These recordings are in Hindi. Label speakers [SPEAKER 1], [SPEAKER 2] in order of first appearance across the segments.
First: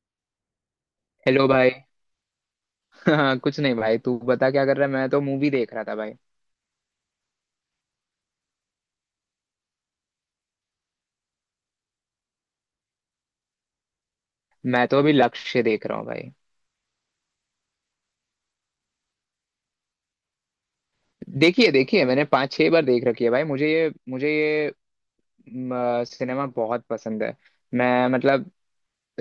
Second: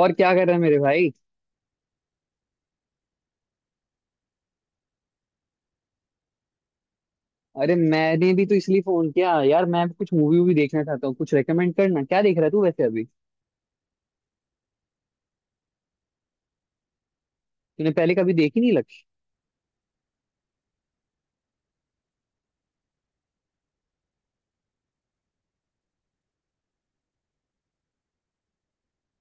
[SPEAKER 1] और क्या कर रहा है मेरे भाई?
[SPEAKER 2] हेलो भाई। हाँ कुछ नहीं भाई, तू बता क्या कर रहा है? मैं तो मूवी देख रहा था भाई।
[SPEAKER 1] अरे मैंने भी तो इसलिए फोन किया यार, मैं भी कुछ मूवी वूवी देखना चाहता हूँ, कुछ रेकमेंड करना। क्या देख रहा है तू वैसे अभी?
[SPEAKER 2] मैं तो अभी लक्ष्य देख रहा हूँ भाई।
[SPEAKER 1] तूने पहले कभी देखी नहीं लक्ष्य?
[SPEAKER 2] देखिए देखिए, मैंने 5 6 बार देख रखी है भाई। मुझे ये सिनेमा बहुत पसंद है। मैं मतलब,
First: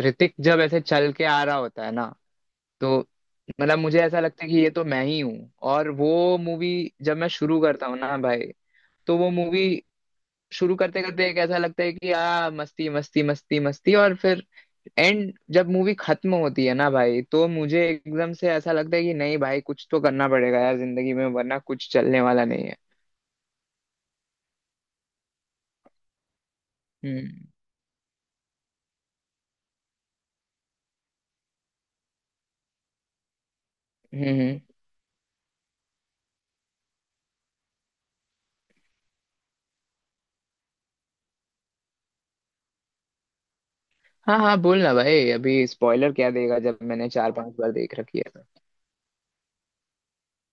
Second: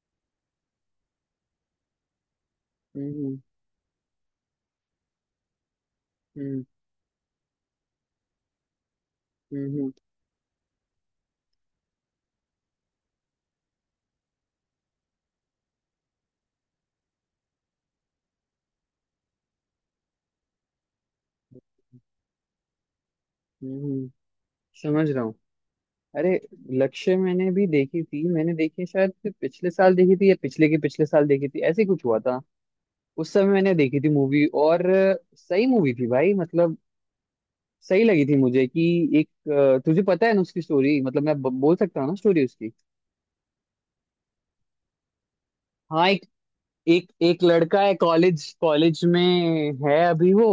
[SPEAKER 2] ऋतिक जब ऐसे चल के आ रहा होता है ना, तो
[SPEAKER 1] हम्म,
[SPEAKER 2] मतलब मुझे ऐसा लगता है कि ये तो मैं ही हूँ और वो
[SPEAKER 1] हम्म,
[SPEAKER 2] मूवी। जब मैं शुरू करता हूँ ना भाई, तो वो मूवी
[SPEAKER 1] हम्म, हम्म,
[SPEAKER 2] शुरू करते करते एक ऐसा लगता है कि आ, मस्ती मस्ती मस्ती मस्ती, और फिर एंड जब मूवी खत्म होती है ना भाई, तो मुझे एकदम से ऐसा लगता है कि नहीं भाई, कुछ तो करना पड़ेगा यार जिंदगी में, वरना कुछ चलने वाला नहीं है।
[SPEAKER 1] हम्म, हम्म, समझ रहा हूँ। अरे लक्ष्य
[SPEAKER 2] हम्म
[SPEAKER 1] मैंने भी देखी थी, मैंने देखी शायद कि पिछले साल देखी थी या पिछले के पिछले साल देखी थी, ऐसे ही कुछ हुआ था। उस समय मैंने देखी थी
[SPEAKER 2] हम्म
[SPEAKER 1] मूवी
[SPEAKER 2] हम्म।
[SPEAKER 1] और सही मूवी थी भाई, मतलब सही लगी थी मुझे कि एक तुझे पता है ना उसकी स्टोरी। मतलब मैं बोल सकता हूँ ना स्टोरी उसकी?
[SPEAKER 2] हाँ हाँ, बोल ना भाई, अभी
[SPEAKER 1] हाँ,
[SPEAKER 2] स्पॉइलर
[SPEAKER 1] एक
[SPEAKER 2] क्या देगा जब
[SPEAKER 1] एक
[SPEAKER 2] मैंने चार
[SPEAKER 1] एक
[SPEAKER 2] पांच बार
[SPEAKER 1] लड़का है
[SPEAKER 2] देख रखी है तो।
[SPEAKER 1] कॉलेज कॉलेज में है अभी वो,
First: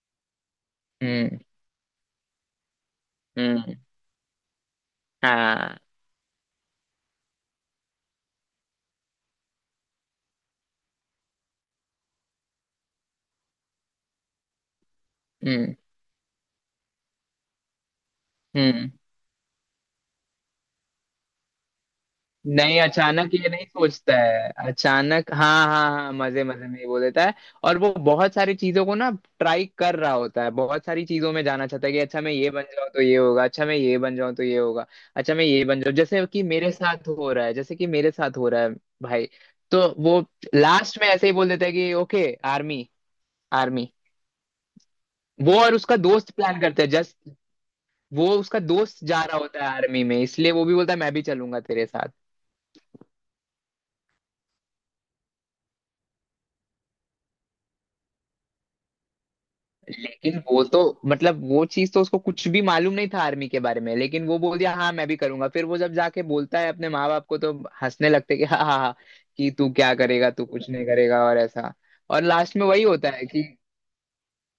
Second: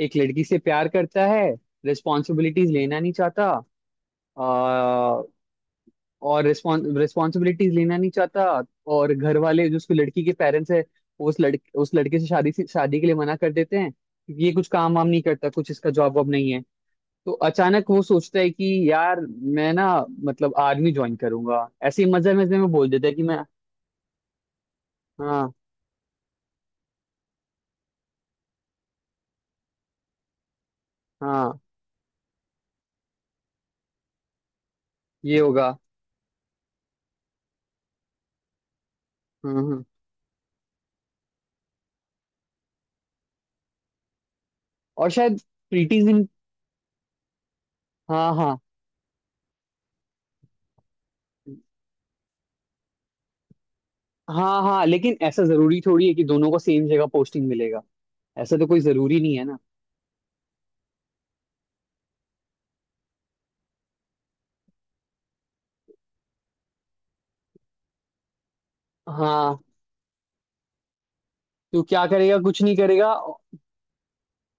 [SPEAKER 1] एक लड़की से प्यार करता
[SPEAKER 2] हम्म
[SPEAKER 1] है, रिस्पॉन्सिबिलिटीज लेना नहीं चाहता।
[SPEAKER 2] हम्म।
[SPEAKER 1] आ,
[SPEAKER 2] हाँ।
[SPEAKER 1] और रिस्पॉन्सिबिलिटीज लेना नहीं चाहता। और घर वाले जो उसकी लड़की के पेरेंट्स है, वो उस लड़के से शादी के लिए मना कर देते हैं, क्योंकि ये कुछ काम वाम नहीं करता, कुछ
[SPEAKER 2] हम्म
[SPEAKER 1] इसका जॉब वॉब नहीं है। तो अचानक वो सोचता है कि
[SPEAKER 2] हम्म।
[SPEAKER 1] यार मैं ना, मतलब आर्मी ज्वाइन करूंगा। ऐसे ही मजे मजे में
[SPEAKER 2] नहीं,
[SPEAKER 1] बोल देता है कि
[SPEAKER 2] अचानक
[SPEAKER 1] मैं।
[SPEAKER 2] ये नहीं सोचता है, अचानक
[SPEAKER 1] हाँ
[SPEAKER 2] हाँ हाँ हाँ, मजे मजे में ये बोल देता है। और वो बहुत सारी चीजों को ना ट्राई कर रहा होता है, बहुत सारी चीजों में
[SPEAKER 1] हाँ,
[SPEAKER 2] जाना चाहता है कि अच्छा मैं ये बन जाऊं तो ये होगा, अच्छा मैं ये बन जाऊं तो ये होगा, अच्छा
[SPEAKER 1] ये
[SPEAKER 2] मैं ये
[SPEAKER 1] होगा।
[SPEAKER 2] बन जाऊं, जैसे कि मेरे साथ हो रहा है, जैसे कि मेरे साथ हो रहा है भाई।
[SPEAKER 1] हम्म, हम्म।
[SPEAKER 2] तो वो लास्ट में ऐसे ही बोल देता है कि ओके आर्मी, आर्मी।
[SPEAKER 1] और शायद
[SPEAKER 2] वो और उसका
[SPEAKER 1] प्रीटीज इन।
[SPEAKER 2] दोस्त प्लान करते हैं जस्ट। वो
[SPEAKER 1] हाँ हाँ
[SPEAKER 2] उसका दोस्त जा रहा होता है आर्मी में, इसलिए वो भी बोलता है मैं भी चलूंगा तेरे साथ।
[SPEAKER 1] हाँ हाँ, लेकिन ऐसा जरूरी थोड़ी है कि दोनों को सेम जगह पोस्टिंग मिलेगा? ऐसा तो कोई जरूरी नहीं है ना?
[SPEAKER 2] लेकिन वो तो मतलब वो चीज तो उसको कुछ भी मालूम नहीं था आर्मी के बारे में, लेकिन वो बोल दिया हाँ मैं भी करूंगा। फिर वो जब जाके बोलता है अपने माँ बाप को, तो हंसने लगते कि हाँ हाँ हाँ, कि
[SPEAKER 1] हाँ,
[SPEAKER 2] तू क्या करेगा, तू कुछ नहीं करेगा, और ऐसा।
[SPEAKER 1] तो क्या
[SPEAKER 2] और
[SPEAKER 1] करेगा
[SPEAKER 2] लास्ट
[SPEAKER 1] कुछ
[SPEAKER 2] में
[SPEAKER 1] नहीं
[SPEAKER 2] वही होता
[SPEAKER 1] करेगा?
[SPEAKER 2] है कि।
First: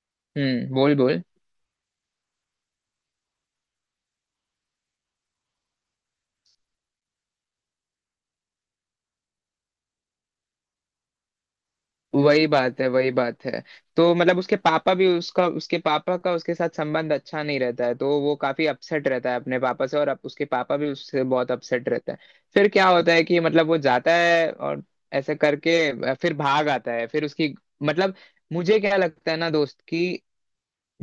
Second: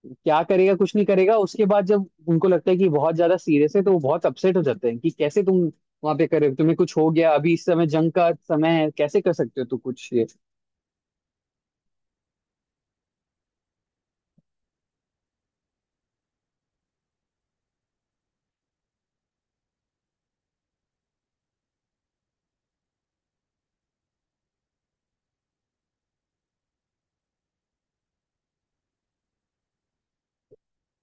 [SPEAKER 1] क्या करेगा
[SPEAKER 2] हम्म,
[SPEAKER 1] कुछ
[SPEAKER 2] बोल
[SPEAKER 1] नहीं
[SPEAKER 2] बोल।
[SPEAKER 1] करेगा? उसके बाद जब उनको लगता है कि बहुत ज्यादा सीरियस है तो वो बहुत अपसेट हो जाते हैं कि कैसे तुम वहां पे करे, तुम्हें कुछ हो गया, अभी इस समय जंग का समय है, कैसे कर सकते हो तू कुछ ये।
[SPEAKER 2] वही बात है वही बात है। तो मतलब उसके पापा भी, उसका उसके पापा का उसके साथ संबंध अच्छा नहीं रहता है, तो वो काफी अपसेट रहता है अपने पापा से, और अब उसके पापा भी उससे बहुत अपसेट रहता है। फिर क्या होता है कि मतलब वो जाता है और ऐसे करके फिर भाग आता है, फिर उसकी मतलब, मुझे क्या लगता है ना दोस्त कि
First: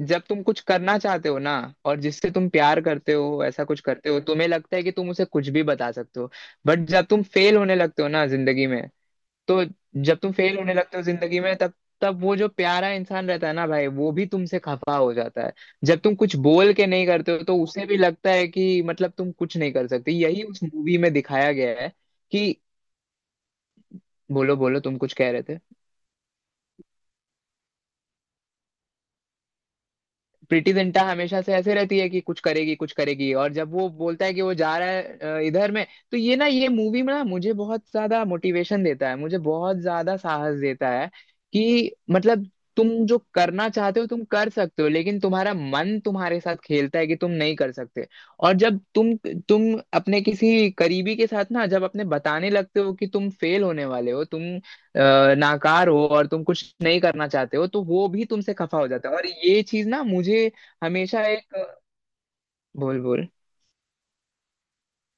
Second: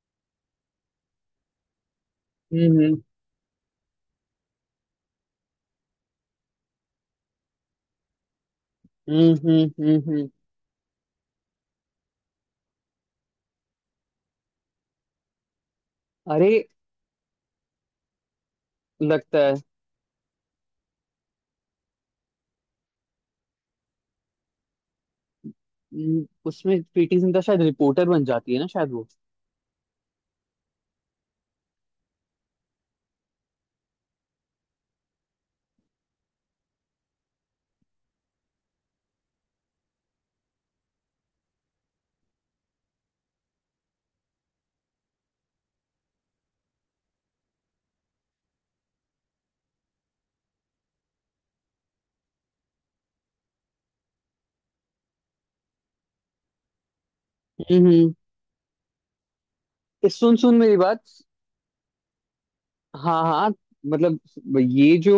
[SPEAKER 2] जब तुम कुछ करना चाहते हो ना, और जिससे तुम प्यार
[SPEAKER 1] हम्म,
[SPEAKER 2] करते हो ऐसा कुछ करते हो, तुम्हें लगता है कि तुम उसे कुछ भी बता सकते हो। बट जब तुम फेल होने लगते हो ना जिंदगी में,
[SPEAKER 1] हम्म,
[SPEAKER 2] तो
[SPEAKER 1] हम्म, हम्म,
[SPEAKER 2] जब तुम फेल होने लगते हो जिंदगी में, तब तब वो जो प्यारा इंसान रहता है ना भाई, वो भी तुमसे खफा हो जाता है। जब तुम कुछ
[SPEAKER 1] अरे
[SPEAKER 2] बोल के नहीं करते हो, तो उसे भी लगता है कि मतलब तुम
[SPEAKER 1] लगता है।
[SPEAKER 2] कुछ नहीं कर सकते, यही उस मूवी में दिखाया गया है कि। बोलो बोलो, तुम कुछ कह रहे थे?
[SPEAKER 1] उसमें प्रीति जिंटा शायद रिपोर्टर बन जाती है ना, शायद वो।
[SPEAKER 2] प्रीति जिंटा हमेशा से ऐसे रहती है कि कुछ करेगी कुछ करेगी, और जब वो बोलता है कि वो जा रहा है इधर में, तो ये ना ये मूवी में ना मुझे बहुत ज्यादा मोटिवेशन देता है, मुझे बहुत ज्यादा साहस देता है कि मतलब तुम जो करना चाहते हो तुम कर सकते हो, लेकिन तुम्हारा मन तुम्हारे साथ खेलता है कि तुम नहीं कर सकते। और जब तुम, तुम अपने किसी करीबी के साथ ना जब अपने बताने लगते हो कि तुम फेल होने वाले हो, तुम नाकार हो और तुम कुछ नहीं करना चाहते हो, तो वो
[SPEAKER 1] हम्म,
[SPEAKER 2] भी तुमसे खफा हो जाता है, और ये चीज ना
[SPEAKER 1] सुन
[SPEAKER 2] मुझे
[SPEAKER 1] सुन मेरी बात।
[SPEAKER 2] हमेशा एक। बोल
[SPEAKER 1] हाँ
[SPEAKER 2] बोल।
[SPEAKER 1] हाँ, मतलब ये जो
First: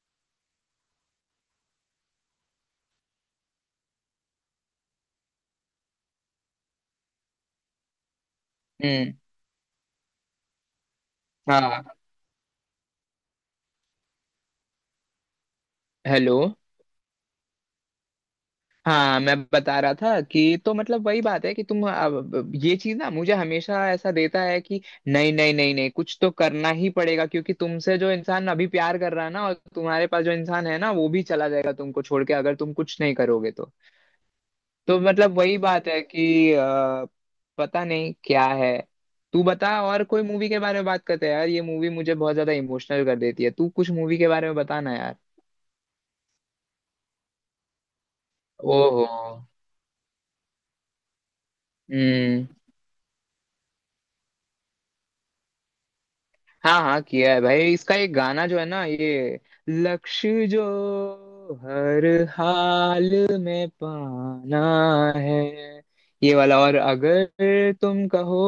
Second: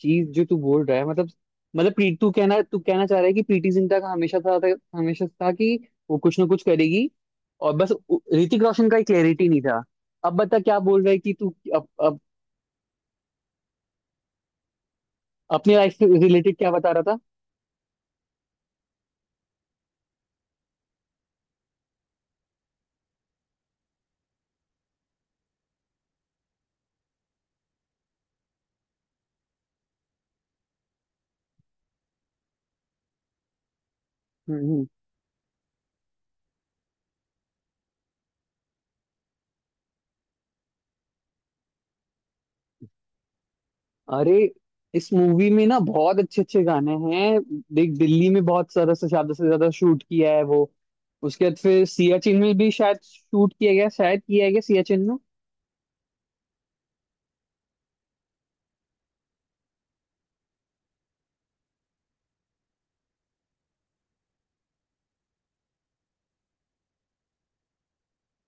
[SPEAKER 1] चीज जो तू बोल रहा है, मतलब प्री तू कहना चाह रहा है कि प्रीति जिंटा का हमेशा था, हमेशा था कि वो कुछ ना कुछ करेगी। और बस ऋतिक रोशन का एक
[SPEAKER 2] हम्म।
[SPEAKER 1] क्लैरिटी नहीं था। अब बता क्या बोल रहा है कि तू
[SPEAKER 2] हाँ।
[SPEAKER 1] अब अपने लाइफ से
[SPEAKER 2] हेलो।
[SPEAKER 1] रिलेटेड क्या बता रहा था?
[SPEAKER 2] हाँ, मैं बता रहा था कि तो मतलब वही बात है कि तुम अब, ये चीज ना मुझे हमेशा ऐसा देता है कि नहीं नहीं नहीं नहीं, कुछ तो करना ही पड़ेगा क्योंकि तुमसे जो इंसान अभी प्यार कर रहा है ना, और तुम्हारे पास जो इंसान है ना, वो भी चला जाएगा तुमको छोड़ के अगर तुम कुछ नहीं करोगे तो।
[SPEAKER 1] हम्म।
[SPEAKER 2] तो मतलब वही बात है कि पता नहीं क्या है। तू बता और कोई मूवी के बारे में बात करते हैं यार, ये मूवी मुझे बहुत ज्यादा इमोशनल कर देती है, तू कुछ मूवी के
[SPEAKER 1] अरे
[SPEAKER 2] बारे में बता ना
[SPEAKER 1] इस
[SPEAKER 2] यार।
[SPEAKER 1] मूवी में ना बहुत अच्छे अच्छे गाने हैं। देख दिल्ली में बहुत सारा
[SPEAKER 2] ओहो।
[SPEAKER 1] से ज्यादा शूट किया है वो। उसके बाद फिर सियाचिन
[SPEAKER 2] हम्म।
[SPEAKER 1] में भी शायद शूट किया गया, शायद किया गया सियाचिन में।
[SPEAKER 2] हाँ हाँ, किया है भाई, इसका एक गाना जो है ना ये, लक्ष्य जो हर हाल में पाना है, ये वाला, और अगर तुम कहो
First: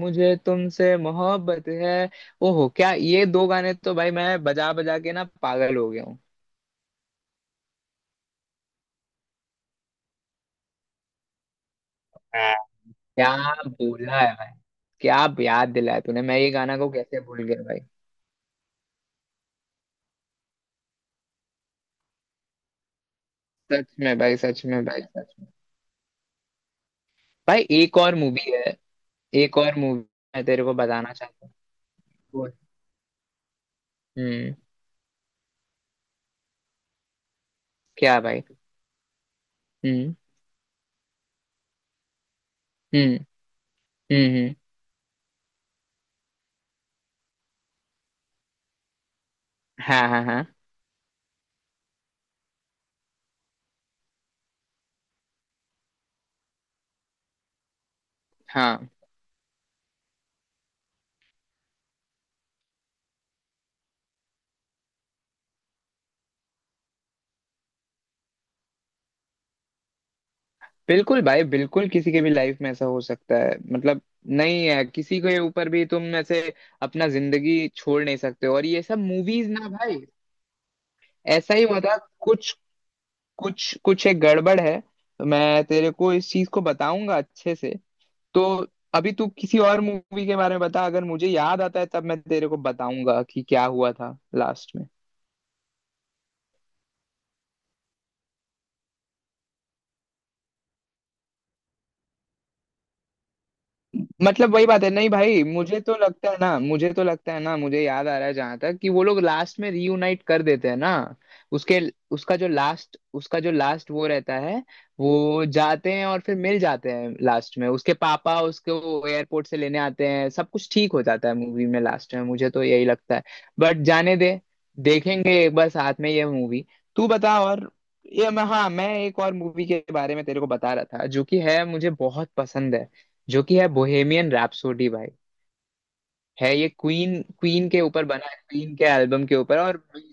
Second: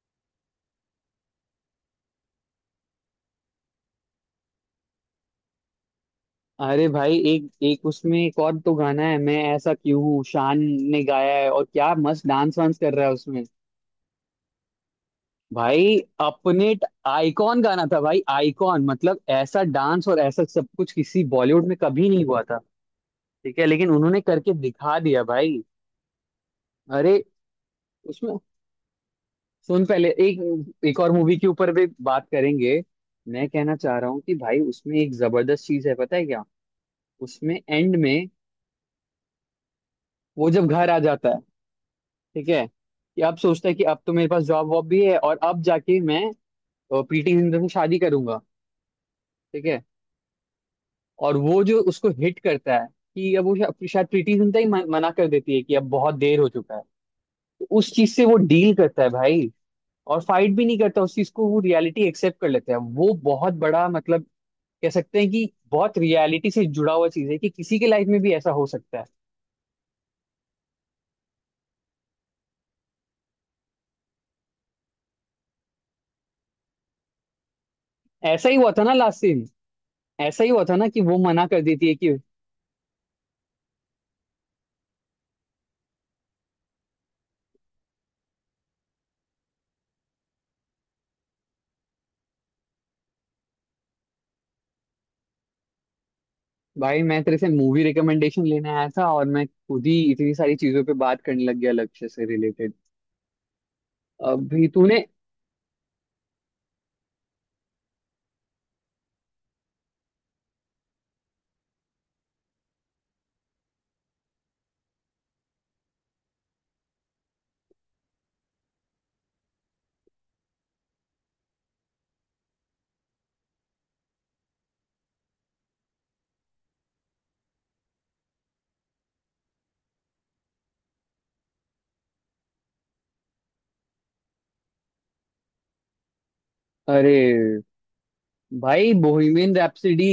[SPEAKER 2] मुझे तुमसे मोहब्बत है। ओहो क्या, ये दो गाने तो भाई मैं बजा बजा के ना पागल हो गया हूँ।
[SPEAKER 1] अरे भाई एक एक उसमें एक और तो गाना है, मैं ऐसा क्यों हूँ, शान ने गाया है। और क्या मस्त
[SPEAKER 2] हाँ,
[SPEAKER 1] डांस वांस कर रहा है
[SPEAKER 2] क्या
[SPEAKER 1] उसमें।
[SPEAKER 2] बोला है भाई, क्या याद
[SPEAKER 1] भाई
[SPEAKER 2] दिलाया तूने, मैं ये
[SPEAKER 1] अपने
[SPEAKER 2] गाना को कैसे भूल गया
[SPEAKER 1] आइकॉन
[SPEAKER 2] भाई।
[SPEAKER 1] गाना था भाई, आइकॉन मतलब ऐसा डांस और ऐसा सब कुछ किसी बॉलीवुड में कभी नहीं हुआ था। ठीक है, लेकिन
[SPEAKER 2] सच में
[SPEAKER 1] उन्होंने
[SPEAKER 2] भाई,
[SPEAKER 1] करके
[SPEAKER 2] सच में
[SPEAKER 1] दिखा
[SPEAKER 2] भाई,
[SPEAKER 1] दिया
[SPEAKER 2] सच में।
[SPEAKER 1] भाई। अरे
[SPEAKER 2] भाई एक और
[SPEAKER 1] उसमें
[SPEAKER 2] मूवी है, एक और
[SPEAKER 1] सुन,
[SPEAKER 2] मूवी
[SPEAKER 1] पहले
[SPEAKER 2] मैं तेरे
[SPEAKER 1] एक
[SPEAKER 2] को
[SPEAKER 1] एक और
[SPEAKER 2] बताना
[SPEAKER 1] मूवी के
[SPEAKER 2] चाहता हूँ
[SPEAKER 1] ऊपर भी बात
[SPEAKER 2] वो।
[SPEAKER 1] करेंगे। मैं कहना चाह रहा हूँ कि
[SPEAKER 2] हम्म।
[SPEAKER 1] भाई उसमें एक जबरदस्त चीज है, पता है क्या? उसमें एंड
[SPEAKER 2] क्या
[SPEAKER 1] में
[SPEAKER 2] भाई? हम्म
[SPEAKER 1] वो जब घर आ जाता है, ठीक है,
[SPEAKER 2] हम्म।
[SPEAKER 1] कि अब सोचता है कि अब तो मेरे
[SPEAKER 2] हम्म
[SPEAKER 1] पास
[SPEAKER 2] हम्म,
[SPEAKER 1] जॉब वॉब भी है और अब जाके मैं प्रीति जिंटा से शादी करूंगा। ठीक है।
[SPEAKER 2] हाँ हाँ हाँ
[SPEAKER 1] और वो जो उसको हिट करता है कि अब वो शायद प्रीति जिंटा ही मना कर देती है कि अब बहुत देर हो चुका है। तो उस चीज से वो डील
[SPEAKER 2] हाँ।
[SPEAKER 1] करता है भाई। और फाइट भी नहीं करता उस चीज को, वो रियलिटी एक्सेप्ट कर लेता है, वो बहुत बड़ा मतलब, कह सकते हैं कि बहुत रियलिटी से जुड़ा हुआ चीज है कि किसी के लाइफ में भी ऐसा हो सकता है।
[SPEAKER 2] बिल्कुल भाई बिल्कुल, किसी के भी लाइफ में ऐसा हो सकता है मतलब, नहीं है, किसी के ऊपर भी तुम ऐसे अपना जिंदगी छोड़ नहीं सकते,
[SPEAKER 1] ऐसा ही
[SPEAKER 2] और
[SPEAKER 1] हुआ था
[SPEAKER 2] ये
[SPEAKER 1] ना
[SPEAKER 2] सब
[SPEAKER 1] लास्ट सीन?
[SPEAKER 2] मूवीज ना भाई।
[SPEAKER 1] ऐसा ही हुआ था ना कि वो मना
[SPEAKER 2] ऐसा
[SPEAKER 1] कर
[SPEAKER 2] ही हुआ
[SPEAKER 1] देती है
[SPEAKER 2] था।
[SPEAKER 1] कि?
[SPEAKER 2] कुछ कुछ कुछ एक गड़बड़ है। मैं तेरे को इस चीज को बताऊंगा अच्छे से। तो अभी तू किसी और मूवी के बारे में बता, अगर मुझे याद आता है तब मैं तेरे को बताऊंगा कि क्या हुआ था लास्ट में।
[SPEAKER 1] भाई मैं तेरे से मूवी रिकमेंडेशन लेने आया था, और मैं खुद ही इतनी सारी चीजों पे बात करने लग गया लक्ष्य से रिलेटेड।
[SPEAKER 2] मतलब वही
[SPEAKER 1] अभी
[SPEAKER 2] बात है,
[SPEAKER 1] तूने,
[SPEAKER 2] नहीं भाई, मुझे तो लगता है ना, मुझे तो लगता है ना, मुझे याद आ रहा है जहां तक कि वो लोग लास्ट में रीयूनाइट कर देते हैं ना, उसके उसका जो लास्ट वो रहता है, वो जाते हैं और फिर मिल जाते हैं लास्ट में, उसके पापा उसको एयरपोर्ट से लेने आते हैं, सब कुछ ठीक हो जाता है मूवी में लास्ट में, मुझे तो यही लगता है। बट जाने दे, देखेंगे एक बार साथ में ये मूवी। तू बता और। ये मैं, हाँ मैं एक और मूवी के बारे में तेरे को बता रहा था, जो कि है मुझे बहुत पसंद है, जो कि है बोहेमियन रैप्सोडी भाई। है ये
[SPEAKER 1] अरे
[SPEAKER 2] क्वीन क्वीन के ऊपर बना है, क्वीन के
[SPEAKER 1] भाई
[SPEAKER 2] एल्बम के
[SPEAKER 1] बोहिमियन
[SPEAKER 2] ऊपर, और
[SPEAKER 1] रैप्सोडी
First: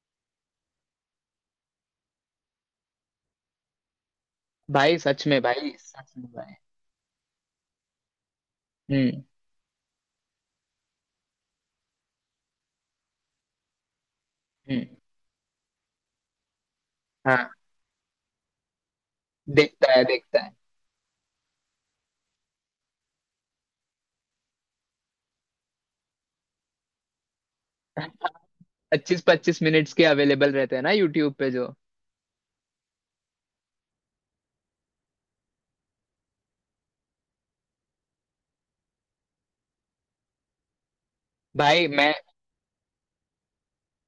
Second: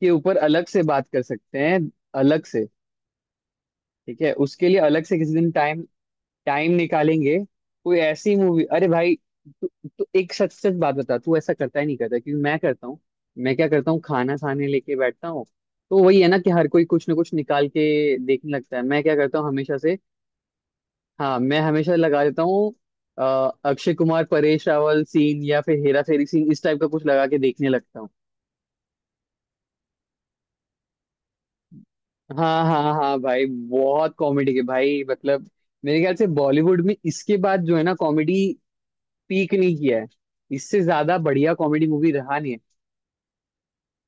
[SPEAKER 1] के ऊपर अलग से बात कर सकते हैं, अलग से। ठीक है, उसके लिए
[SPEAKER 2] भाई
[SPEAKER 1] अलग से
[SPEAKER 2] सच
[SPEAKER 1] किसी
[SPEAKER 2] में
[SPEAKER 1] दिन
[SPEAKER 2] भाई
[SPEAKER 1] टाइम
[SPEAKER 2] सच में भाई।
[SPEAKER 1] टाइम निकालेंगे। कोई ऐसी मूवी, अरे भाई,
[SPEAKER 2] हम्म
[SPEAKER 1] तू तू एक सच सच बात बता, तू ऐसा करता ही नहीं करता क्योंकि मैं करता हूँ। मैं क्या करता हूँ, खाना खाने
[SPEAKER 2] हम्म।
[SPEAKER 1] लेके बैठता हूँ। तो वही है ना कि हर कोई कुछ ना कुछ
[SPEAKER 2] हाँ।
[SPEAKER 1] निकाल के देखने लगता है। मैं क्या करता हूँ हमेशा
[SPEAKER 2] देखता
[SPEAKER 1] से?
[SPEAKER 2] है देखता है।
[SPEAKER 1] हाँ मैं हमेशा लगा देता हूँ अ, अक्षय कुमार परेश रावल सीन या फिर हेरा फेरी सीन, इस टाइप का कुछ लगा के देखने लगता हूँ।
[SPEAKER 2] 25 25 मिनट्स के अवेलेबल रहते हैं ना यूट्यूब पे जो।
[SPEAKER 1] हाँ हाँ हाँ भाई, बहुत कॉमेडी के भाई, मतलब मेरे ख्याल से बॉलीवुड में इसके बाद जो है ना, कॉमेडी पीक नहीं किया है। इससे ज्यादा बढ़िया कॉमेडी
[SPEAKER 2] भाई
[SPEAKER 1] मूवी
[SPEAKER 2] मैं
[SPEAKER 1] रहा नहीं है।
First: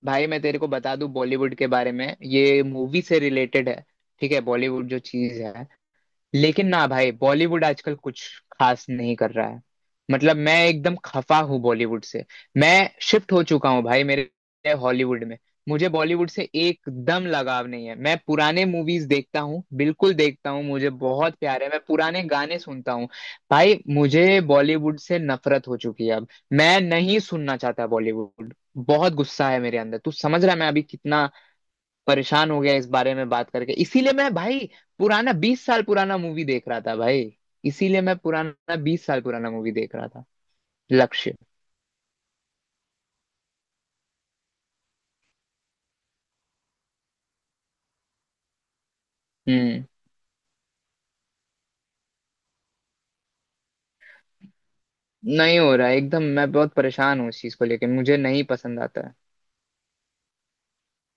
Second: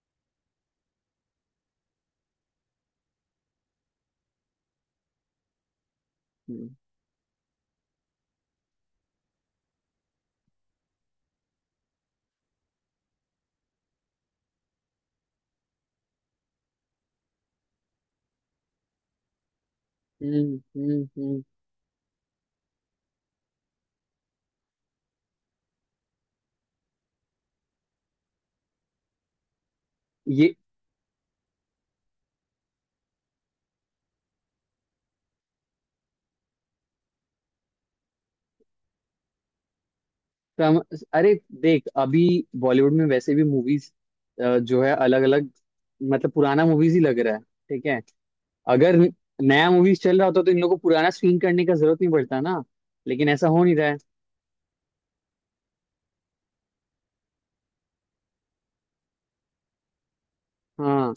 [SPEAKER 2] भाई मैं तेरे को बता दूं बॉलीवुड के बारे में, ये मूवी से रिलेटेड है। ठीक है बॉलीवुड जो चीज है, लेकिन
[SPEAKER 1] हम्म,
[SPEAKER 2] ना भाई, बॉलीवुड आजकल कुछ खास नहीं कर रहा है, मतलब मैं एकदम खफा हूँ बॉलीवुड से। मैं शिफ्ट हो चुका हूँ भाई मेरे हॉलीवुड में। मुझे बॉलीवुड से एकदम लगाव नहीं है, मैं पुराने मूवीज देखता हूँ, बिल्कुल देखता
[SPEAKER 1] हम्म,
[SPEAKER 2] हूँ, मुझे
[SPEAKER 1] हम्म,
[SPEAKER 2] बहुत प्यार है, मैं पुराने गाने सुनता हूँ भाई। मुझे बॉलीवुड से नफरत हो चुकी है अब, मैं नहीं सुनना चाहता बॉलीवुड, बहुत गुस्सा है मेरे अंदर, तू समझ रहा
[SPEAKER 1] ये
[SPEAKER 2] है मैं अभी कितना परेशान हो गया इस बारे में बात करके, इसीलिए मैं भाई पुराना 20 साल पुराना मूवी देख रहा था भाई, इसीलिए मैं पुराना 20 साल पुराना मूवी देख रहा था,
[SPEAKER 1] कम, अरे
[SPEAKER 2] लक्ष्य।
[SPEAKER 1] देख अभी बॉलीवुड में वैसे भी मूवीज जो है अलग अलग, मतलब पुराना मूवीज ही लग रहा है। ठीक है, अगर नया
[SPEAKER 2] हम्म।
[SPEAKER 1] मूवीज चल रहा होता तो इन लोगों को पुराना स्क्रीन करने का जरूरत नहीं पड़ता ना। लेकिन ऐसा हो नहीं रहा है।
[SPEAKER 2] नहीं हो रहा है, एकदम, मैं बहुत परेशान हूँ इस चीज को लेके, मुझे नहीं पसंद आता है।
[SPEAKER 1] हाँ,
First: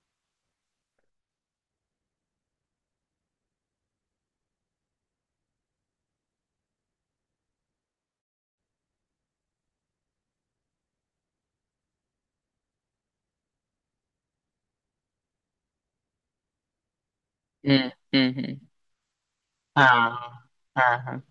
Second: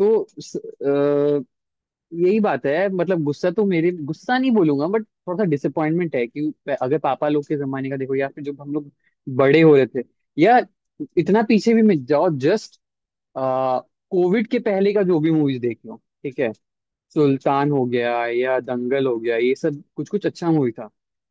[SPEAKER 1] तो यही बात है, मतलब गुस्सा तो मेरे, गुस्सा नहीं बोलूंगा बट थोड़ा सा डिसअपॉइंटमेंट है कि अगर पापा लोग के जमाने का देखो या फिर जब हम लोग बड़े हो रहे थे, या इतना पीछे भी मत जाओ, जस्ट कोविड के पहले का जो भी मूवीज देख लो। ठीक है, सुल्तान हो
[SPEAKER 2] हम्म
[SPEAKER 1] गया
[SPEAKER 2] हम्म।
[SPEAKER 1] या दंगल हो गया, ये सब कुछ
[SPEAKER 2] हाँ
[SPEAKER 1] कुछ अच्छा मूवी था।
[SPEAKER 2] हाँ हाँ,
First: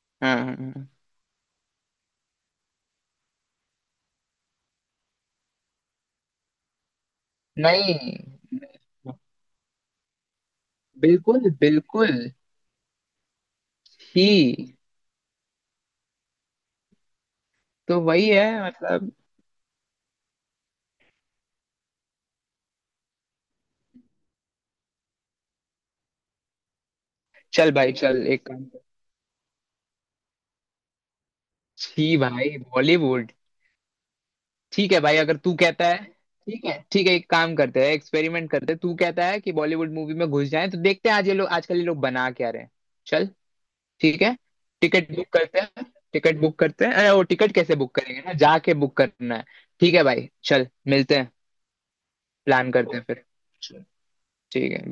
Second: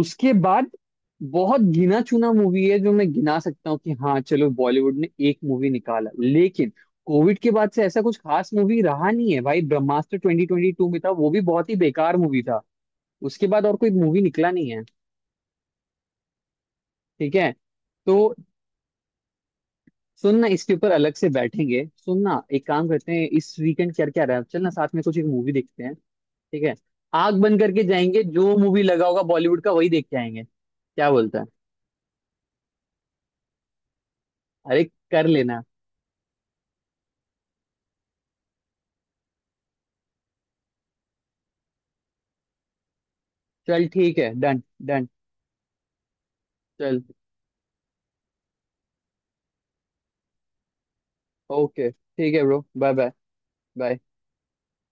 [SPEAKER 1] उसके
[SPEAKER 2] हाँ हाँ,
[SPEAKER 1] बाद
[SPEAKER 2] हाँ।
[SPEAKER 1] बहुत गिना चुना मूवी है जो मैं गिना सकता हूँ कि हाँ चलो बॉलीवुड ने एक मूवी निकाला, लेकिन कोविड के बाद से
[SPEAKER 2] नहीं
[SPEAKER 1] ऐसा कुछ खास मूवी रहा नहीं है भाई। ब्रह्मास्त्र 2022 में था, वो भी
[SPEAKER 2] बिल्कुल
[SPEAKER 1] बहुत ही बेकार
[SPEAKER 2] बिल्कुल।
[SPEAKER 1] मूवी था। उसके बाद और कोई मूवी
[SPEAKER 2] छी।
[SPEAKER 1] निकला नहीं है। ठीक है,
[SPEAKER 2] तो
[SPEAKER 1] तो
[SPEAKER 2] वही है मतलब।
[SPEAKER 1] सुनना, इसके ऊपर अलग से बैठेंगे। सुनना, एक काम करते हैं, इस वीकेंड क्या क्या रहा है, चलना साथ में कुछ एक मूवी देखते हैं। ठीक है, आग बंद
[SPEAKER 2] चल
[SPEAKER 1] करके
[SPEAKER 2] भाई
[SPEAKER 1] जाएंगे,
[SPEAKER 2] चल, एक
[SPEAKER 1] जो
[SPEAKER 2] काम कर।
[SPEAKER 1] मूवी लगा होगा बॉलीवुड का वही देख के आएंगे, क्या बोलता है?
[SPEAKER 2] छी भाई बॉलीवुड।
[SPEAKER 1] अरे
[SPEAKER 2] ठीक है भाई,
[SPEAKER 1] कर
[SPEAKER 2] अगर तू
[SPEAKER 1] लेना।
[SPEAKER 2] कहता है, ठीक है ठीक है, एक काम करते हैं, एक्सपेरिमेंट करते हैं, तू कहता है कि बॉलीवुड मूवी में घुस जाएं तो देखते हैं आज ये लोग, आजकल ये लोग बना क्या रहे हैं। चल,
[SPEAKER 1] चल ठीक
[SPEAKER 2] ठीक
[SPEAKER 1] है,
[SPEAKER 2] है,
[SPEAKER 1] डन। डन
[SPEAKER 2] टिकट बुक करते हैं। टिकट बुक करते हैं,
[SPEAKER 1] चल,
[SPEAKER 2] अरे वो टिकट कैसे बुक करेंगे, ना जाके बुक करना है। ठीक है भाई चल मिलते हैं।
[SPEAKER 1] ओके, ठीक है ब्रो,
[SPEAKER 2] प्लान
[SPEAKER 1] बाय
[SPEAKER 2] करते हैं,
[SPEAKER 1] बाय
[SPEAKER 2] ओके फिर। चल।
[SPEAKER 1] बाय।
[SPEAKER 2] ठीक है।